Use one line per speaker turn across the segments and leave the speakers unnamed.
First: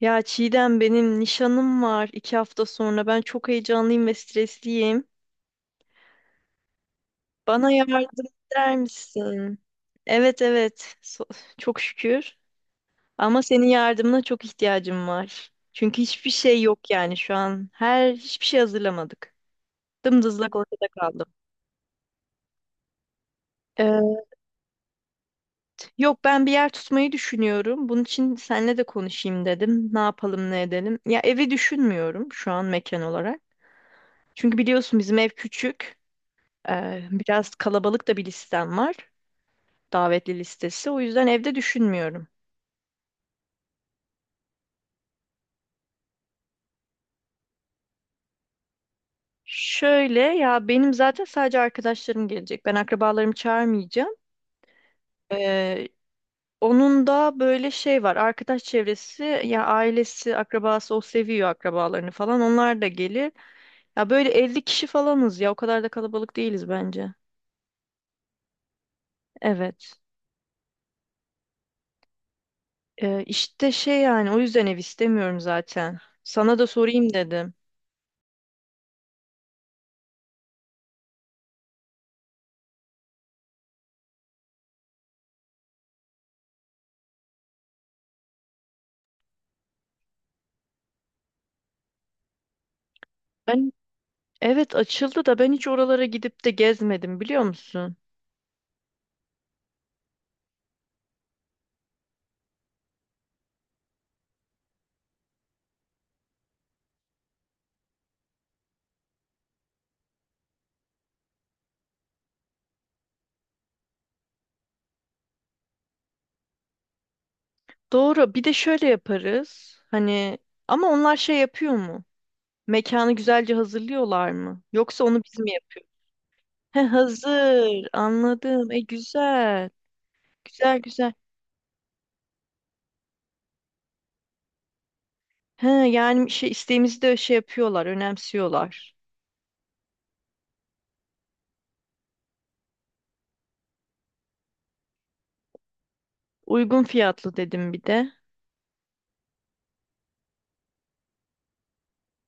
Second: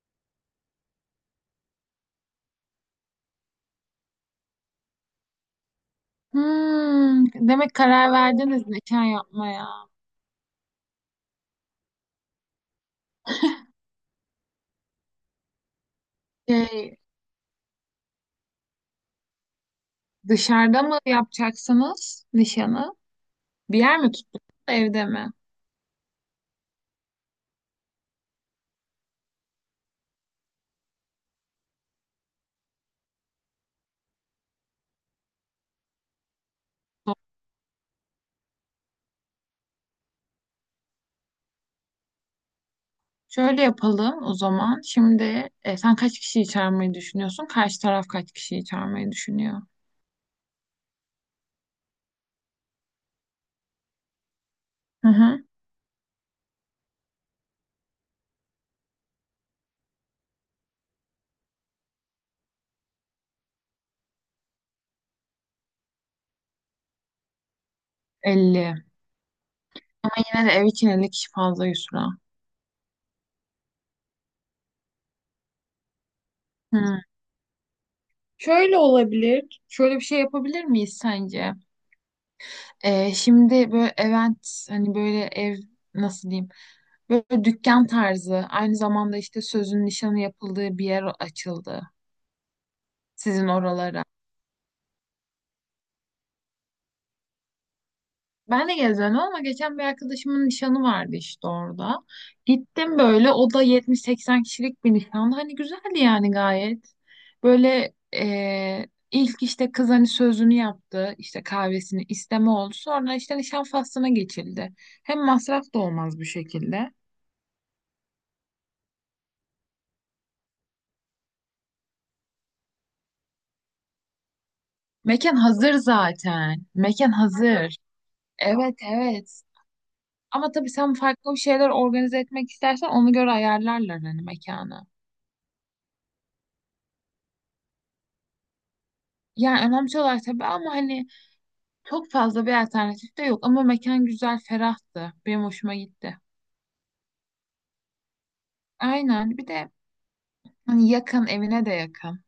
Ya Çiğdem benim nişanım var iki hafta sonra. Ben çok heyecanlıyım ve stresliyim.
Hmm,
Bana
demek karar
yardım
verdiniz
eder
nişan
misin?
yapmaya.
Evet, evet, çok şükür. Ama senin yardımına çok ihtiyacım var. Çünkü hiçbir şey yok
Şey,
yani şu an. Her hiçbir şey hazırlamadık. Dımdızlak
dışarıda
ortada
mı
kaldım.
yapacaksınız nişanı? Bir yer mi
Ee,
tuttunuz, evde mi?
Yok, ben bir yer tutmayı düşünüyorum. Bunun için seninle de konuşayım dedim. Ne yapalım ne edelim. Ya evi düşünmüyorum şu an mekan olarak. Çünkü biliyorsun bizim ev küçük. Biraz kalabalık da bir listem var. Davetli listesi. O yüzden evde düşünmüyorum.
Şöyle yapalım o zaman. Şimdi sen kaç kişiyi çağırmayı düşünüyorsun? Karşı taraf kaç kişiyi çağırmayı düşünüyor?
Şöyle ya, benim zaten sadece arkadaşlarım gelecek. Ben akrabalarımı çağırmayacağım.
Hı hı.
Ee, Onun da böyle şey var. Arkadaş çevresi ya ailesi, akrabası, o seviyor akrabalarını falan. Onlar da gelir. Ya böyle 50 kişi falanız ya. O kadar da kalabalık değiliz bence.
Elli.
Evet.
Yine de ev için 50 kişi fazla Yusra.
İşte şey, yani o yüzden ev istemiyorum zaten. Sana da
Hı.
sorayım dedim.
Şöyle olabilir. Şöyle bir şey yapabilir miyiz sence? Şimdi böyle event, hani böyle ev nasıl diyeyim, böyle dükkan tarzı, aynı zamanda işte sözün nişanı yapıldığı bir yer açıldı sizin
Ben.
oralara.
Evet, açıldı da ben hiç oralara gidip de gezmedim, biliyor musun?
Ben de gezendim ama geçen bir arkadaşımın nişanı vardı işte orada. Gittim, böyle o da 70-80 kişilik bir nişandı. Hani güzeldi yani, gayet. Böyle ilk işte kız hani sözünü yaptı, işte kahvesini isteme oldu. Sonra işte nişan faslına geçildi. Hem masraf da olmaz bu şekilde.
Doğru. Bir de şöyle yaparız. Hani ama onlar şey yapıyor mu? Mekanı güzelce hazırlıyorlar mı? Yoksa onu
Mekan
biz mi
hazır
yapıyoruz?
zaten.
He,
Mekan hazır.
hazır. Anladım.
Evet
E
evet.
güzel.
Ama tabii
Güzel
sen
güzel.
farklı bir şeyler organize etmek istersen, ona göre ayarlarlar hani mekanı.
He yani şey, isteğimizi de şey yapıyorlar, önemsiyorlar.
Yani önemli olan tabii, ama hani çok fazla bir alternatif de yok. Ama mekan güzel, ferahtı. Benim hoşuma gitti.
Uygun fiyatlı dedim bir de.
Aynen. Bir de hani yakın, evine de yakın.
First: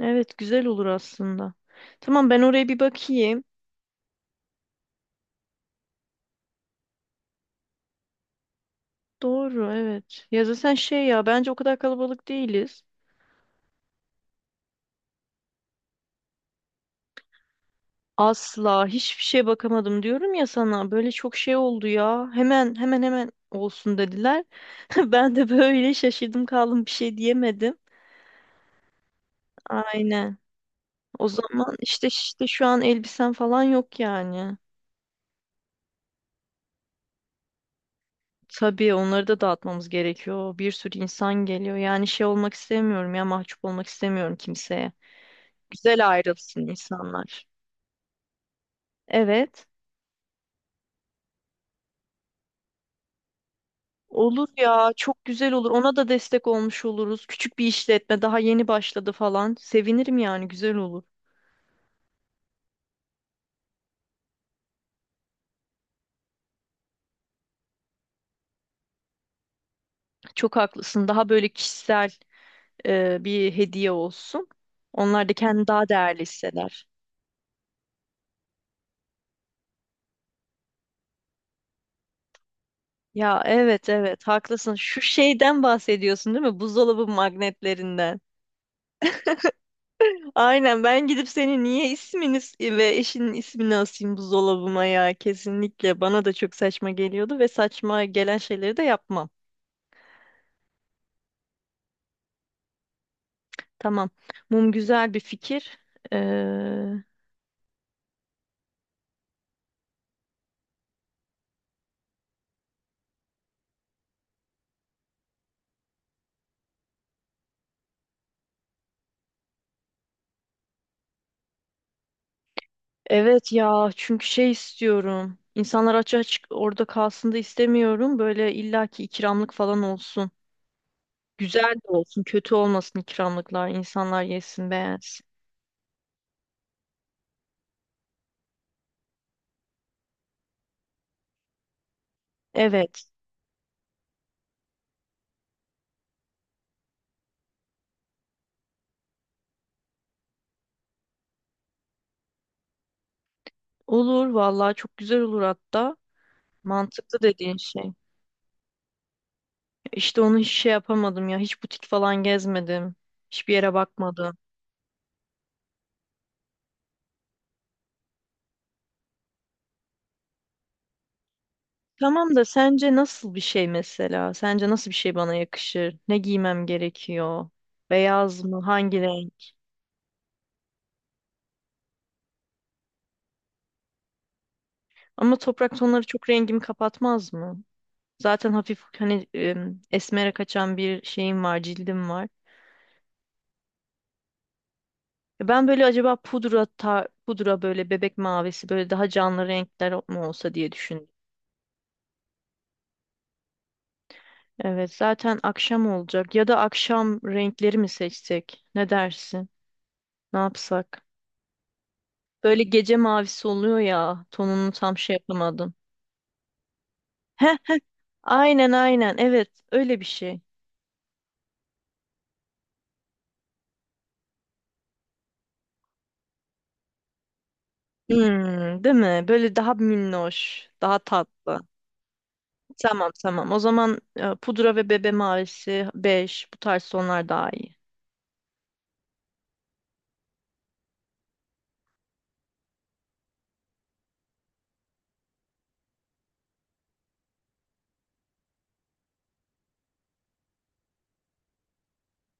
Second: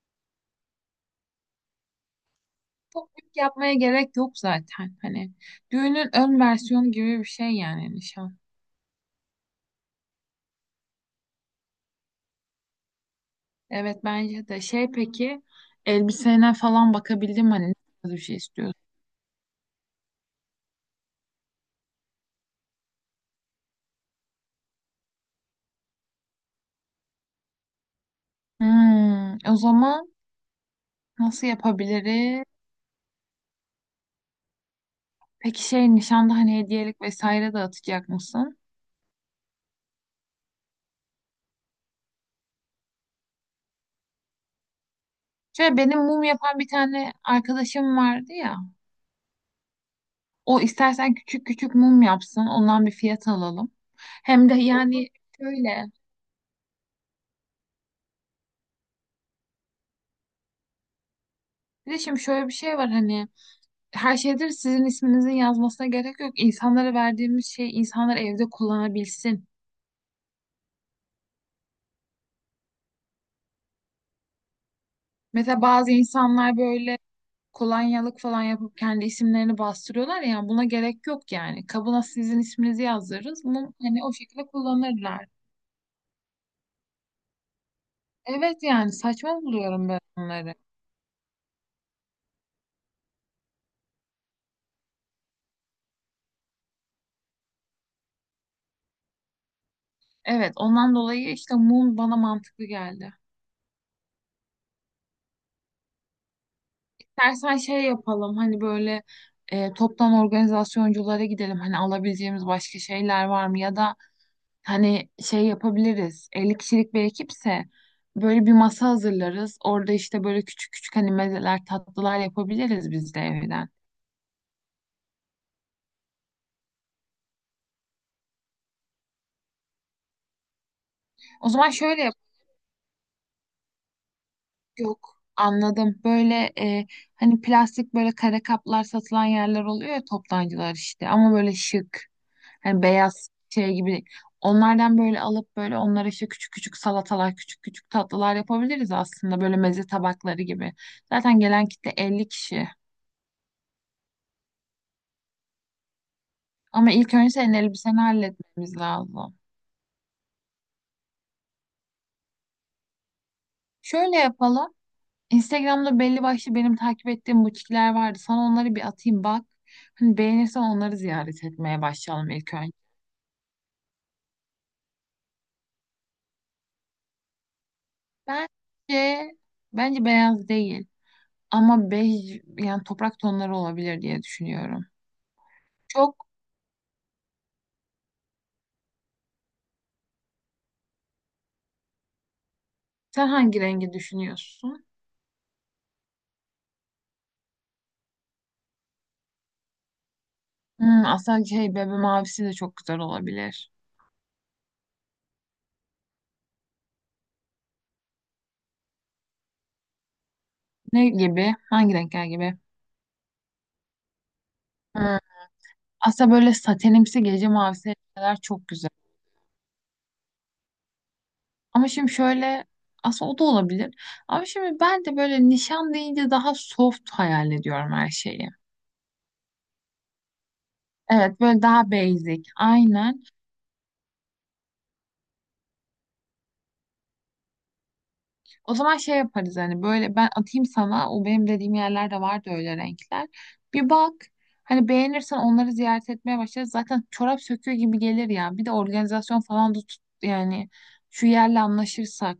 Evet, güzel olur aslında. Tamam, ben oraya bir
Çok büyük
bakayım.
yapmaya gerek yok zaten. Hani düğünün ön versiyonu gibi bir şey yani nişan.
Doğru, evet. Ya zaten şey ya, bence o kadar kalabalık değiliz.
Evet, bence de. Peki elbisene falan bakabildim hani, nasıl bir şey istiyorsun?
Asla hiçbir şeye bakamadım diyorum ya sana. Böyle çok şey oldu ya. Hemen hemen hemen olsun dediler. Ben de böyle şaşırdım kaldım, bir şey diyemedim.
Hmm, o zaman
Aynen. O
nasıl
zaman işte
yapabiliriz?
işte şu an elbisen falan yok yani.
Peki nişanda hani hediyelik vesaire dağıtacak mısın?
Tabii onları da dağıtmamız gerekiyor. Bir sürü insan geliyor. Yani şey olmak istemiyorum ya, mahcup olmak istemiyorum kimseye.
Şöyle, benim
Güzel
mum yapan
ayrılsın
bir tane
insanlar.
arkadaşım vardı ya.
Evet.
O istersen küçük küçük mum yapsın. Ondan bir fiyat alalım.
Olur
Hem de
ya,
yani
çok güzel olur.
şöyle.
Ona da destek olmuş oluruz. Küçük bir işletme, daha yeni başladı falan. Sevinirim yani, güzel olur.
Bir de şimdi şöyle bir şey var hani, her şeydir sizin isminizin yazmasına gerek yok. İnsanlara verdiğimiz şey insanlar evde kullanabilsin.
Çok haklısın. Daha böyle kişisel bir hediye olsun. Onlar da
Mesela
kendini daha
bazı
değerli
insanlar
hisseder.
böyle kolonyalık falan yapıp kendi isimlerini bastırıyorlar ya, buna gerek yok yani. Kabına sizin isminizi
Ya
yazdırırız. Bunu
evet,
hani o
evet,
şekilde
haklısın. Şu
kullanırlar.
şeyden bahsediyorsun, değil mi? Buzdolabı magnetlerinden.
Evet, yani saçma buluyorum ben onları.
Aynen, ben gidip senin niye ismini ve eşinin ismini asayım buzdolabıma ya, kesinlikle. Bana da çok saçma geliyordu ve saçma gelen şeyleri de yapmam.
Evet, ondan dolayı işte mum bana mantıklı geldi.
Tamam. Mum güzel bir fikir. Ee,
İstersen şey yapalım hani böyle, toptan organizasyonculara gidelim. Hani alabileceğimiz başka şeyler var mı? Ya da hani şey yapabiliriz. 50 kişilik bir ekipse böyle bir masa hazırlarız. Orada işte böyle küçük küçük hani mezeler, tatlılar yapabiliriz biz de
evet
evden.
ya, çünkü şey istiyorum. İnsanlar aç açık orada kalsın da istemiyorum. Böyle illaki ikramlık falan olsun.
O zaman
Güzel de
şöyle yap.
olsun, kötü olmasın ikramlıklar. İnsanlar yesin,
Yok,
beğensin.
anladım. Böyle hani plastik böyle kare kaplar satılan yerler oluyor ya, toptancılar işte. Ama böyle şık. Hani
Evet.
beyaz şey gibi. Onlardan böyle alıp böyle onlara işte küçük küçük salatalar, küçük küçük tatlılar yapabiliriz aslında. Böyle meze tabakları gibi. Zaten gelen kitle 50 kişi.
Olur vallahi, çok güzel olur hatta.
Ama ilk
Mantıklı
önce senin
dediğin şey.
elbiseni halletmemiz lazım.
İşte onu hiç şey yapamadım ya. Hiç butik falan gezmedim. Hiçbir yere
Şöyle
bakmadım.
yapalım. Instagram'da belli başlı benim takip ettiğim butikler vardı. Sana onları bir atayım bak. Hani beğenirsen, onları ziyaret etmeye başlayalım
Tamam da
ilk önce.
sence nasıl bir şey mesela? Sence nasıl bir şey bana yakışır? Ne giymem gerekiyor? Beyaz mı? Hangi
Bence
renk?
bence beyaz değil, ama bej yani toprak tonları olabilir diye düşünüyorum.
Ama toprak tonları
Çok
çok rengimi kapatmaz mı? Zaten hafif hani esmere kaçan bir şeyim var, cildim var.
sen hangi rengi düşünüyorsun?
E ben böyle acaba pudra pudra, böyle bebek mavisi, böyle daha canlı renkler mi olsa diye
Hmm,
düşündüm.
aslında bebe mavisi de çok güzel olabilir.
Evet, zaten akşam olacak ya, da akşam renkleri mi seçsek? Ne dersin? Ne yapsak?
Ne gibi? Hangi renkler gibi?
Böyle gece mavisi oluyor ya. Tonunu tam şey
Hmm,
yapamadım.
aslında böyle satenimsi gece
Heh,
mavisi renkler çok
aynen
güzel.
aynen. Evet, öyle bir şey.
Ama şimdi şöyle, aslında o da olabilir. Ama şimdi ben de böyle nişan deyince daha soft hayal ediyorum her şeyi.
Hmm, değil mi? Böyle daha minnoş, daha
Evet,
tatlı.
böyle daha basic,
Tamam
aynen.
tamam. O zaman pudra ve bebe mavisi 5 bu tarz tonlar daha iyi.
O zaman şey yaparız hani, böyle ben atayım sana, o benim dediğim yerlerde vardı öyle renkler. Bir bak hani, beğenirsen onları ziyaret etmeye başlarız. Zaten çorap söküyor gibi gelir ya. Bir de organizasyon falan da tut yani, şu yerle anlaşırsak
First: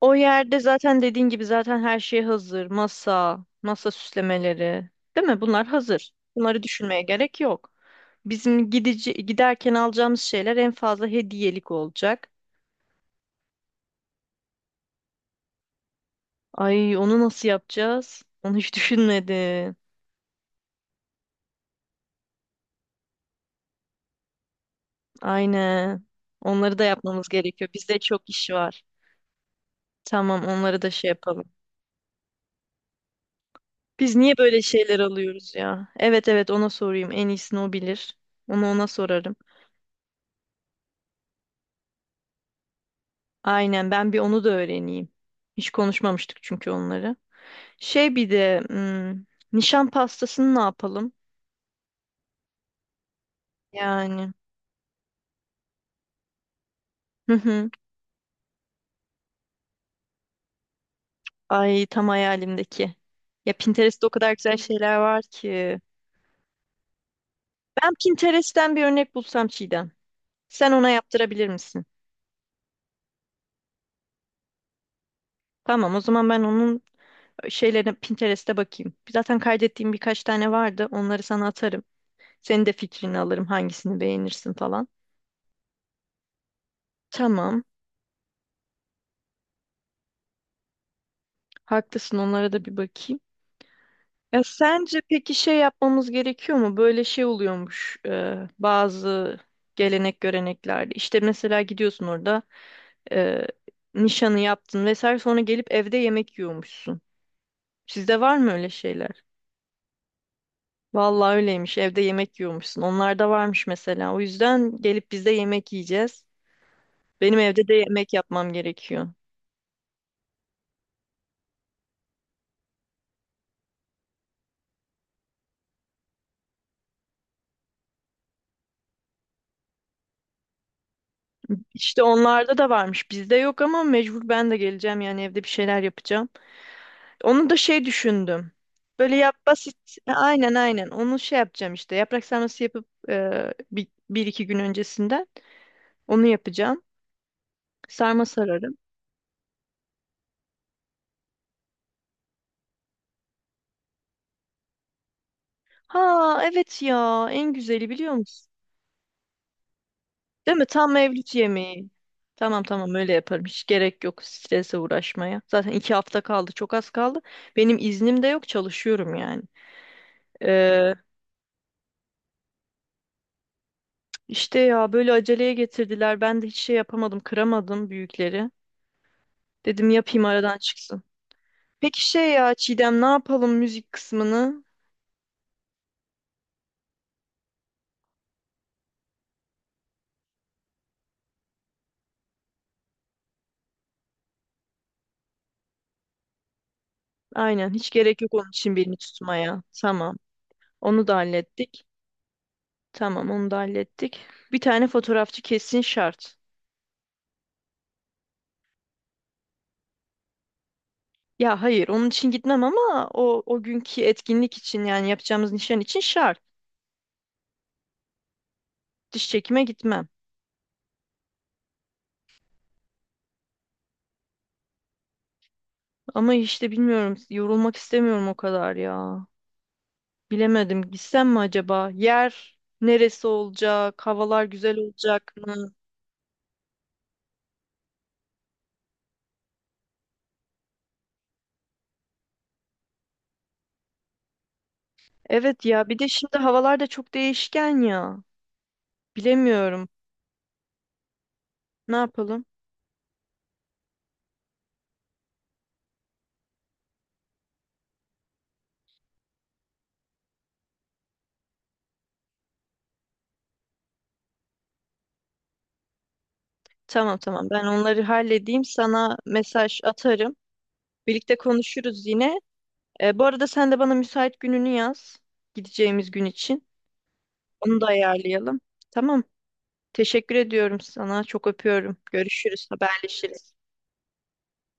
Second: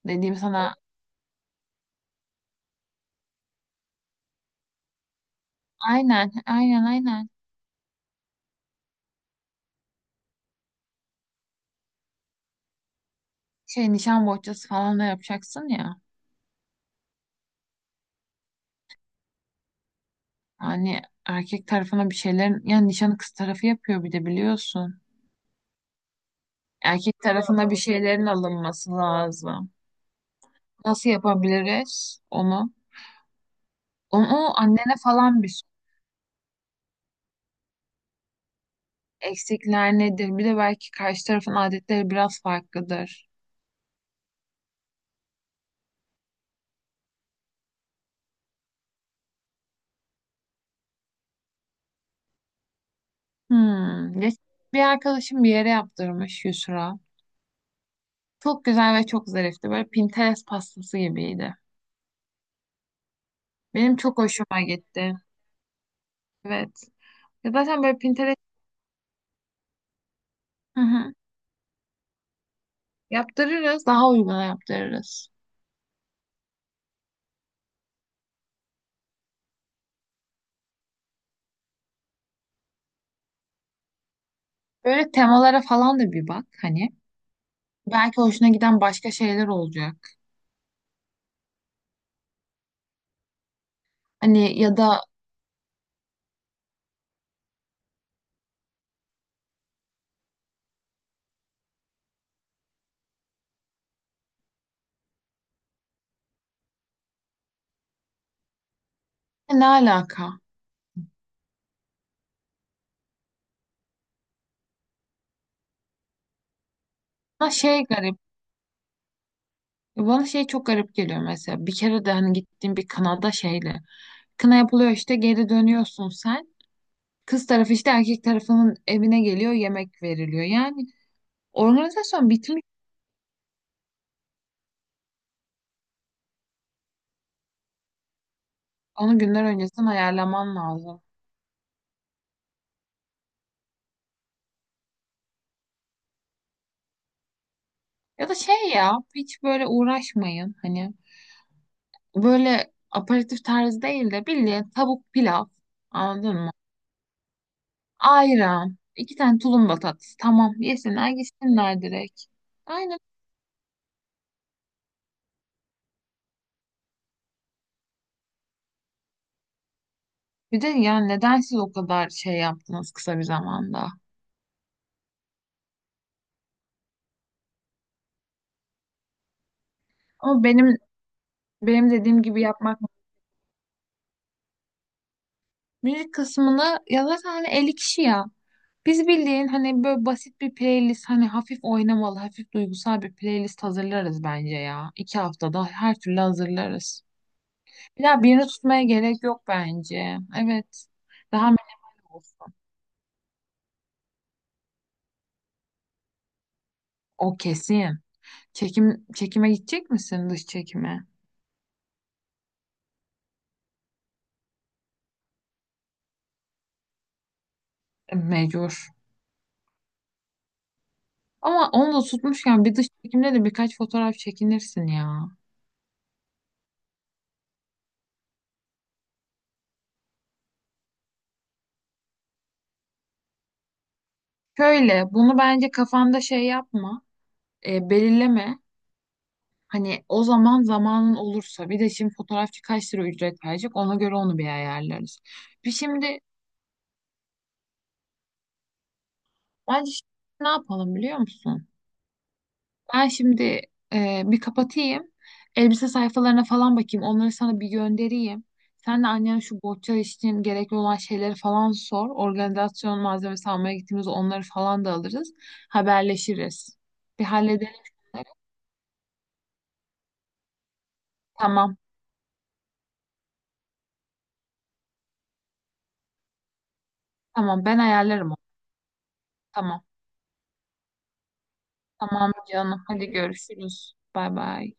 O
dediğim
yerde
sana.
zaten dediğin gibi zaten her şey hazır. Masa, masa süslemeleri. Değil mi? Bunlar hazır.
Aynen,
Bunları
aynen,
düşünmeye
aynen.
gerek yok. Bizim gidici, giderken alacağımız şeyler en fazla hediyelik olacak.
Nişan bohçası falan da yapacaksın ya.
Ay, onu nasıl yapacağız? Onu hiç düşünmedim.
Hani erkek tarafına bir şeylerin, yani nişanı kız tarafı yapıyor bir de, biliyorsun.
Aynen. Onları da
Erkek
yapmamız gerekiyor.
tarafına bir
Bizde
şeylerin
çok iş var.
alınması lazım.
Tamam, onları da şey
Nasıl
yapalım.
yapabiliriz onu?
Biz niye
Onu
böyle
annene
şeyler
falan bir
alıyoruz
sor.
ya? Evet, evet, ona sorayım. En iyisini o bilir. Onu ona sorarım.
Eksikler nedir? Bir de belki karşı tarafın adetleri biraz farklıdır.
Aynen, ben bir onu da öğreneyim. Hiç konuşmamıştık çünkü onları. Şey bir de hmm, nişan pastasını ne yapalım?
Hmm.
Yani.
Bir arkadaşım bir yere yaptırmış Yusra.
Hı hı.
Çok güzel ve çok zarifti. Böyle Pinterest pastası gibiydi.
Ay, tam hayalimdeki. Ya
Benim
Pinterest'te o
çok
kadar güzel
hoşuma
şeyler
gitti.
var ki.
Evet. Ya zaten
Ben
böyle Pinterest.
Pinterest'ten bir örnek bulsam Çiğdem. Sen
Hı
ona
hı.
yaptırabilir misin?
Yaptırırız. Daha uyguna yaptırırız.
Tamam, o zaman ben onun şeylerine Pinterest'te bakayım. Zaten kaydettiğim birkaç tane vardı. Onları sana atarım. Senin de fikrini alırım. Hangisini beğenirsin falan.
Böyle temalara falan da bir bak hani.
Tamam.
Belki hoşuna giden başka şeyler olacak.
Haklısın. Onlara da bir bakayım. Ya
Hani, ya
sence
da
peki şey yapmamız gerekiyor mu? Böyle şey oluyormuş bazı gelenek göreneklerde. İşte mesela gidiyorsun orada, e, nişanı yaptın vesaire, sonra gelip evde yemek yiyormuşsun. Sizde var mı öyle şeyler?
ne alaka?
Vallahi öyleymiş. Evde yemek yiyormuşsun. Onlar da varmış mesela. O yüzden gelip biz de yemek yiyeceğiz. Benim
Ha,
evde de yemek
garip.
yapmam gerekiyor.
Bana çok garip geliyor mesela. Bir kere de hani gittiğim bir kınada şeyle. Kına yapılıyor, işte geri dönüyorsun sen. Kız tarafı işte erkek tarafının evine geliyor, yemek veriliyor. Yani
İşte
organizasyon
onlarda
bitmiş.
da varmış. Bizde yok ama mecbur ben de geleceğim yani, evde bir şeyler yapacağım. Onu da şey düşündüm. Böyle
Onu
yap
günler
basit.
öncesinden
Aynen
ayarlaman
aynen.
lazım.
Onu şey yapacağım işte. Yaprak sarması yapıp bir iki gün öncesinden onu yapacağım. Sarma
Ya da şey
sararım.
ya, hiç böyle uğraşmayın. Hani böyle aperatif tarzı değil de bildiğin tavuk pilav.
Ha
Anladın mı?
evet ya, en güzeli biliyor musun?
Ayran. İki tane tulumba tatlısı. Tamam,
Değil mi? Tam
yesinler
mevlüt
gitsinler
yemeği.
direkt.
Tamam tamam,
Aynen.
öyle yaparım. Hiç gerek yok strese uğraşmaya. Zaten iki hafta kaldı. Çok az kaldı. Benim iznim de yok. Çalışıyorum yani.
Bir de
Ee,
yani neden siz o kadar şey yaptınız kısa bir zamanda?
işte ya, böyle aceleye getirdiler. Ben de hiç şey yapamadım. Kıramadım büyükleri. Dedim yapayım
Ama
aradan
benim
çıksın.
benim
Peki
dediğim
şey
gibi
ya
yapmak.
Çiğdem, ne yapalım müzik kısmını?
Müzik kısmını ya zaten hani 50 kişi ya. Biz bildiğin hani böyle basit bir playlist, hani hafif oynamalı, hafif duygusal bir playlist hazırlarız bence ya. 2 haftada her türlü hazırlarız.
Aynen, hiç gerek
Ya
yok
birini
onun için
tutmaya
birini
gerek yok
tutmaya. Tamam.
bence. Evet.
Onu da
Daha
hallettik.
minimal olsun.
Tamam, onu da hallettik. Bir tane fotoğrafçı kesin şart.
O kesin. Çekime gidecek misin, dış çekime?
Ya hayır, onun için gitmem ama o o günkü etkinlik için yani yapacağımız nişan için şart.
E, mecbur.
Diş çekime gitmem.
Ama onu da tutmuşken bir dış çekimde de birkaç fotoğraf çekinirsin ya.
Ama işte bilmiyorum, yorulmak istemiyorum o kadar ya. Bilemedim, gitsem mi acaba? Yer neresi olacak? Havalar güzel
Şöyle,
olacak
bunu bence
mı?
kafanda şey yapma, belirleme. Hani o zaman zamanın olursa, bir de şimdi fotoğrafçı kaç lira ücret verecek, ona göre onu bir ayarlarız.
Evet
Bir
ya, bir de
şimdi
şimdi havalar da çok değişken ya. Bilemiyorum.
bence şimdi ne yapalım biliyor musun?
Ne yapalım?
Ben şimdi bir kapatayım. Elbise sayfalarına falan bakayım. Onları sana bir göndereyim. Sen de annene şu bohça için gerekli olan şeyleri falan sor. Organizasyon malzemesi almaya gittiğimizde onları falan da alırız. Haberleşiriz.
Tamam
Bir
tamam. Ben
halledelim
onları
şunları.
halledeyim. Sana mesaj atarım. Birlikte
Tamam.
konuşuruz yine. E, bu arada sen de bana müsait gününü yaz. Gideceğimiz gün için.
Tamam, ben
Onu da
ayarlarım onu.
ayarlayalım. Tamam.
Tamam.
Teşekkür ediyorum sana. Çok öpüyorum.
Tamam
Görüşürüz,
canım. Hadi
haberleşiriz.
görüşürüz. Bay bay.